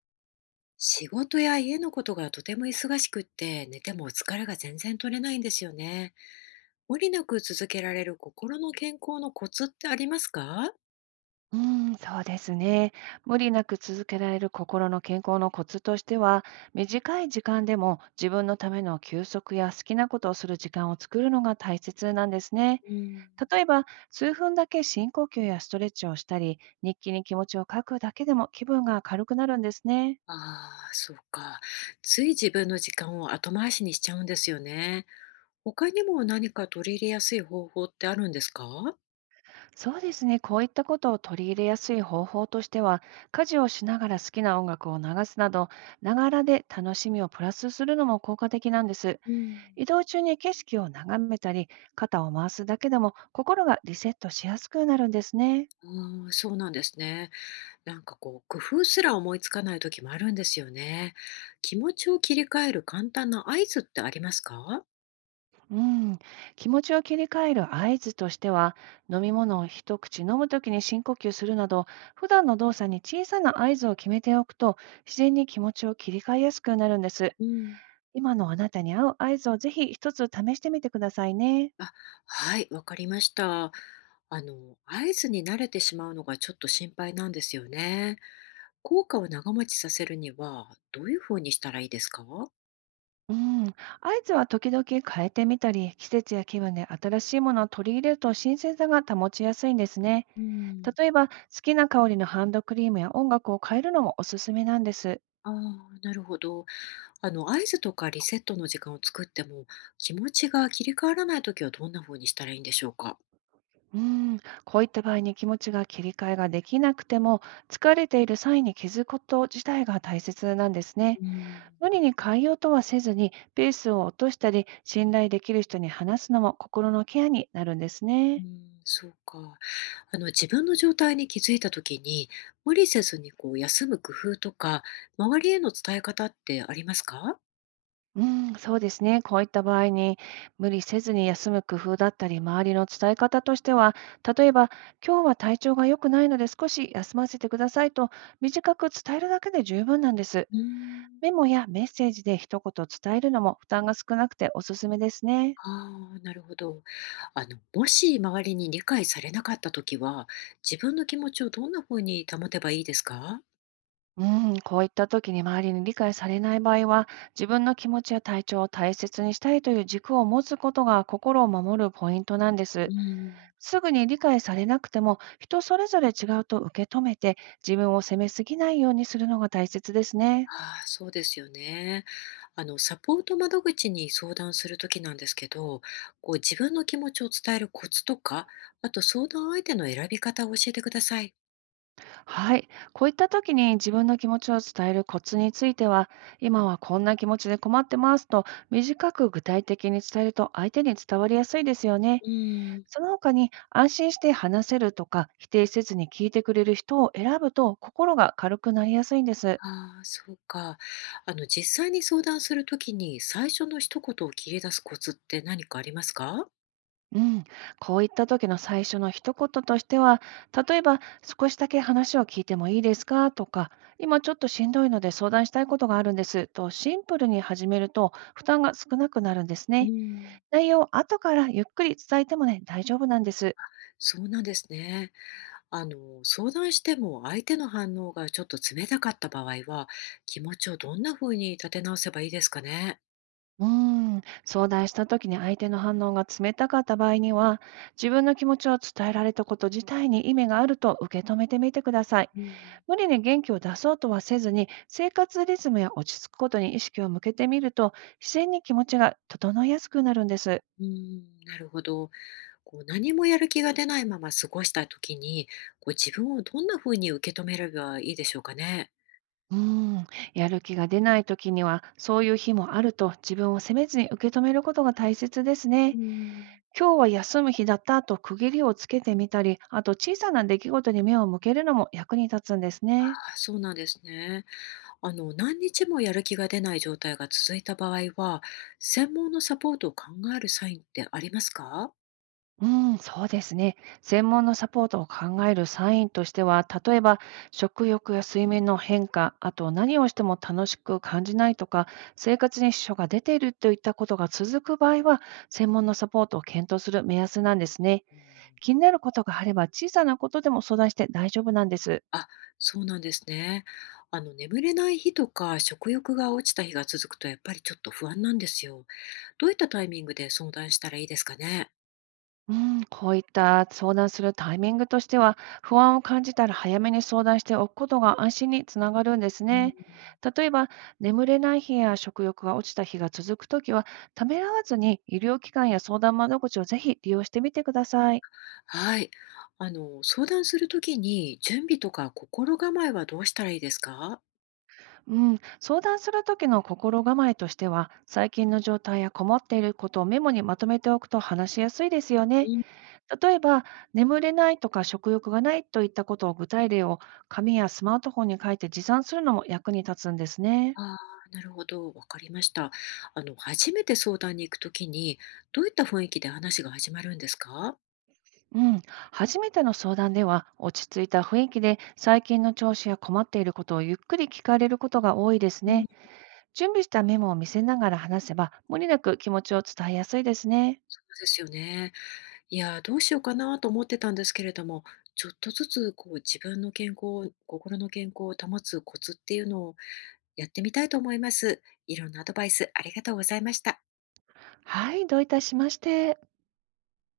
仕事や家のことがとても忙しくって寝ても疲れが全然取れないんですよね。無理なく続けられる心の健康のコツってありますか？うーそうですね。無理なく続けられる心の健康のコツとしては、短い時間でも自分のための休息や好きなことをする時間を作るのが大切なんですね。うん。例えば、数分だけ深呼吸やストレッチをしたり、日記に気持ちを書くだけでも気分が軽くなるんですね。ああ、そうか。つい自分の時間を後回しにしちゃうんですよね。他にも何か取り入れやすい方法ってあるんですか？そうですね。こういったことを取り入れやすい方法としては、家事をしながら好きな音楽を流すなど、ながらで楽しみをプラスするのも効果的なんです。うん。移動中に景色を眺めたり、肩を回すだけでも心がリセットしやすくなるんですね。ああ、そうなんですね。なんかこう、工夫すら思いつかない時もあるんですよね。気持ちを切り替える簡単な合図ってありますか？うん、気持ちを切り替える合図としては、飲み物を一口飲むときに深呼吸するなど、普段の動作に小さな合図を決めておくと、自然に気持ちを切り替えやすくなるんです。うん。今のあなたに合う合図をぜひ一つ試してみてくださいね。あ、はい、わかりました。あの、合図に慣れてしまうのがちょっと心配なんですよね。効果を長持ちさせるには、どういうふうにしたらいいですか？うん、合図は時々変えてみたり、季節や気分で新しいものを取り入れると新鮮さが保ちやすいんですね。うん。例えば、好きな香りのハンドクリームや音楽を変えるのもおすすめなんです。ああ、なるほど。あの、合図とかリセットの時間を作っても、気持ちが切り替わらないときはどんなふうにしたらいいんでしょうか？うん、こういった場合に気持ちが切り替えができなくても、疲れている際に気づくこと自体が大切なんですね。うん。無理に変えようとはせずに、ペースを落としたり、信頼できる人に話すのも心のケアになるんですうね。ん、そうか。あの、自分の状態に気づいたときに、無理せずにこう休む工夫とか、周りへの伝え方ってありますか？うん、そうですね。こういった場合に、無理せずに休む工夫だったり、周りの伝え方としては、例えば、今日は体調が良くないので少し休ませてくださいと、短く伝えるだけで十分なんです。うーん。メモやメッセージで一言伝えるのも負担が少なくておすすめですね。ああー、なるほど。あの、もし周りに理解されなかったときは、自分の気持ちをどんな風に保てばいいですか？うん、こういった時に周りに理解されない場合は、自分の気持ちや体調を大切にしたいという軸を持つことが心を守るポイントなんでうす。ん。すぐに理解されなくても、人それぞれ違うと受け止めて、自分を責めすぎないようにするのが大切ですね。ああ、そうですよね。あの、サポート窓口に相談するときなんですけど、こう自分の気持ちを伝えるコツとか、あと相談相手の選び方を教えてください。はい。こういった時に自分の気持ちを伝えるコツについては、今はこんな気持ちで困ってますと、短く具体的に伝えると相手に伝わりやすいですよね。うん。その他に、安心して話せるとか、否定せずに聞いてくれる人を選ぶと、心が軽くなりやすいんです。ああ、そうか。あの、実際に相談するときに最初の一言を切り出すコツって何かありますか？うん、こういった時の最初の一言としては、例えば、少しだけ話を聞いてもいいですかとか、今ちょっとしんどいので相談したいことがあるんですとシンプルに始めると負担が少なくなるんですうね。ん。内容を後からゆっくり伝えてもね、大丈夫なんです。そうなんですね。あの、相談しても相手の反応がちょっと冷たかった場合は、気持ちをどんな風に立て直せばいいですかね。うー相談した時に相手の反応が冷たかった場合には、自分の気持ちを伝えられたこと自体に意味があると受け止めてみてください。うん、無理に元気を出そうとはせずに、生活リズムや落ち着くことに意識を向けてみると、自然に気持ちが整いやすくなるんです。うん、なるほど。こう何もやる気が出ないまま過ごした時に、こう自分をどんな風に受け止めればいいでしょうかね。うーん、やる気が出ない時には、そういう日もあると自分を責めずに受け止めることが大切ですうね。ん。今日は休む日だったと区切りをつけてみたり、あと小さな出来事に目を向けるのも役に立つんですあ、ね。そうなんですね。あの、何日もやる気が出ない状態が続いた場合は、専門のサポートを考えるサインってありますか？うん、そうですね。専門のサポートを考えるサインとしては、例えば食欲や睡眠の変化、あと何をしても楽しく感じないとか、生活に支障が出ているといったことが続く場合は、専門のサポートを検討する目安なんですね。うん。気になることがあれば、小さなことでも相談して大丈夫なんです。あ、そうなんですね。あの、眠れない日とか、食欲が落ちた日が続くと、やっぱりちょっと不安なんですよ。どういったタイミングで相談したらいいですかね？うん、こういった相談するタイミングとしては、不安を感じたら早めに相談しておくことが安心につながるんですうん。ね。例えば、眠れない日や食欲が落ちた日が続くときは、ためらわずに医療機関や相談窓口をぜひ利用してみてください。はい。あの、相談するときに、準備とか心構えはどうしたらいいですか？うん、相談するときの心構えとしては、最近の状態や困っていることをメモにまとめておくと話しやすいですよね。うん。例えば、眠れないとか食欲がないといったことを具体例を紙やスマートフォンに書いて持参するのも役に立つんですね。ああ、なるほど、わかりました。あの、初めて相談に行くときに、どういった雰囲気で話が始まるんですか？うん、初めての相談では落ち着いた雰囲気で最近の調子や困っていることをゆっくり聞かれることが多いですうん。ね。準備したメモを見せながら話せば無理なく気持ちを伝えやすいですね。そうですよね。いやー、どうしようかなと思ってたんですけれども、ちょっとずつこう自分の健康、心の健康を保つコツっていうのをやってみたいと思います。いろんなアドバイスありがとうございました。はい、どういたしまして。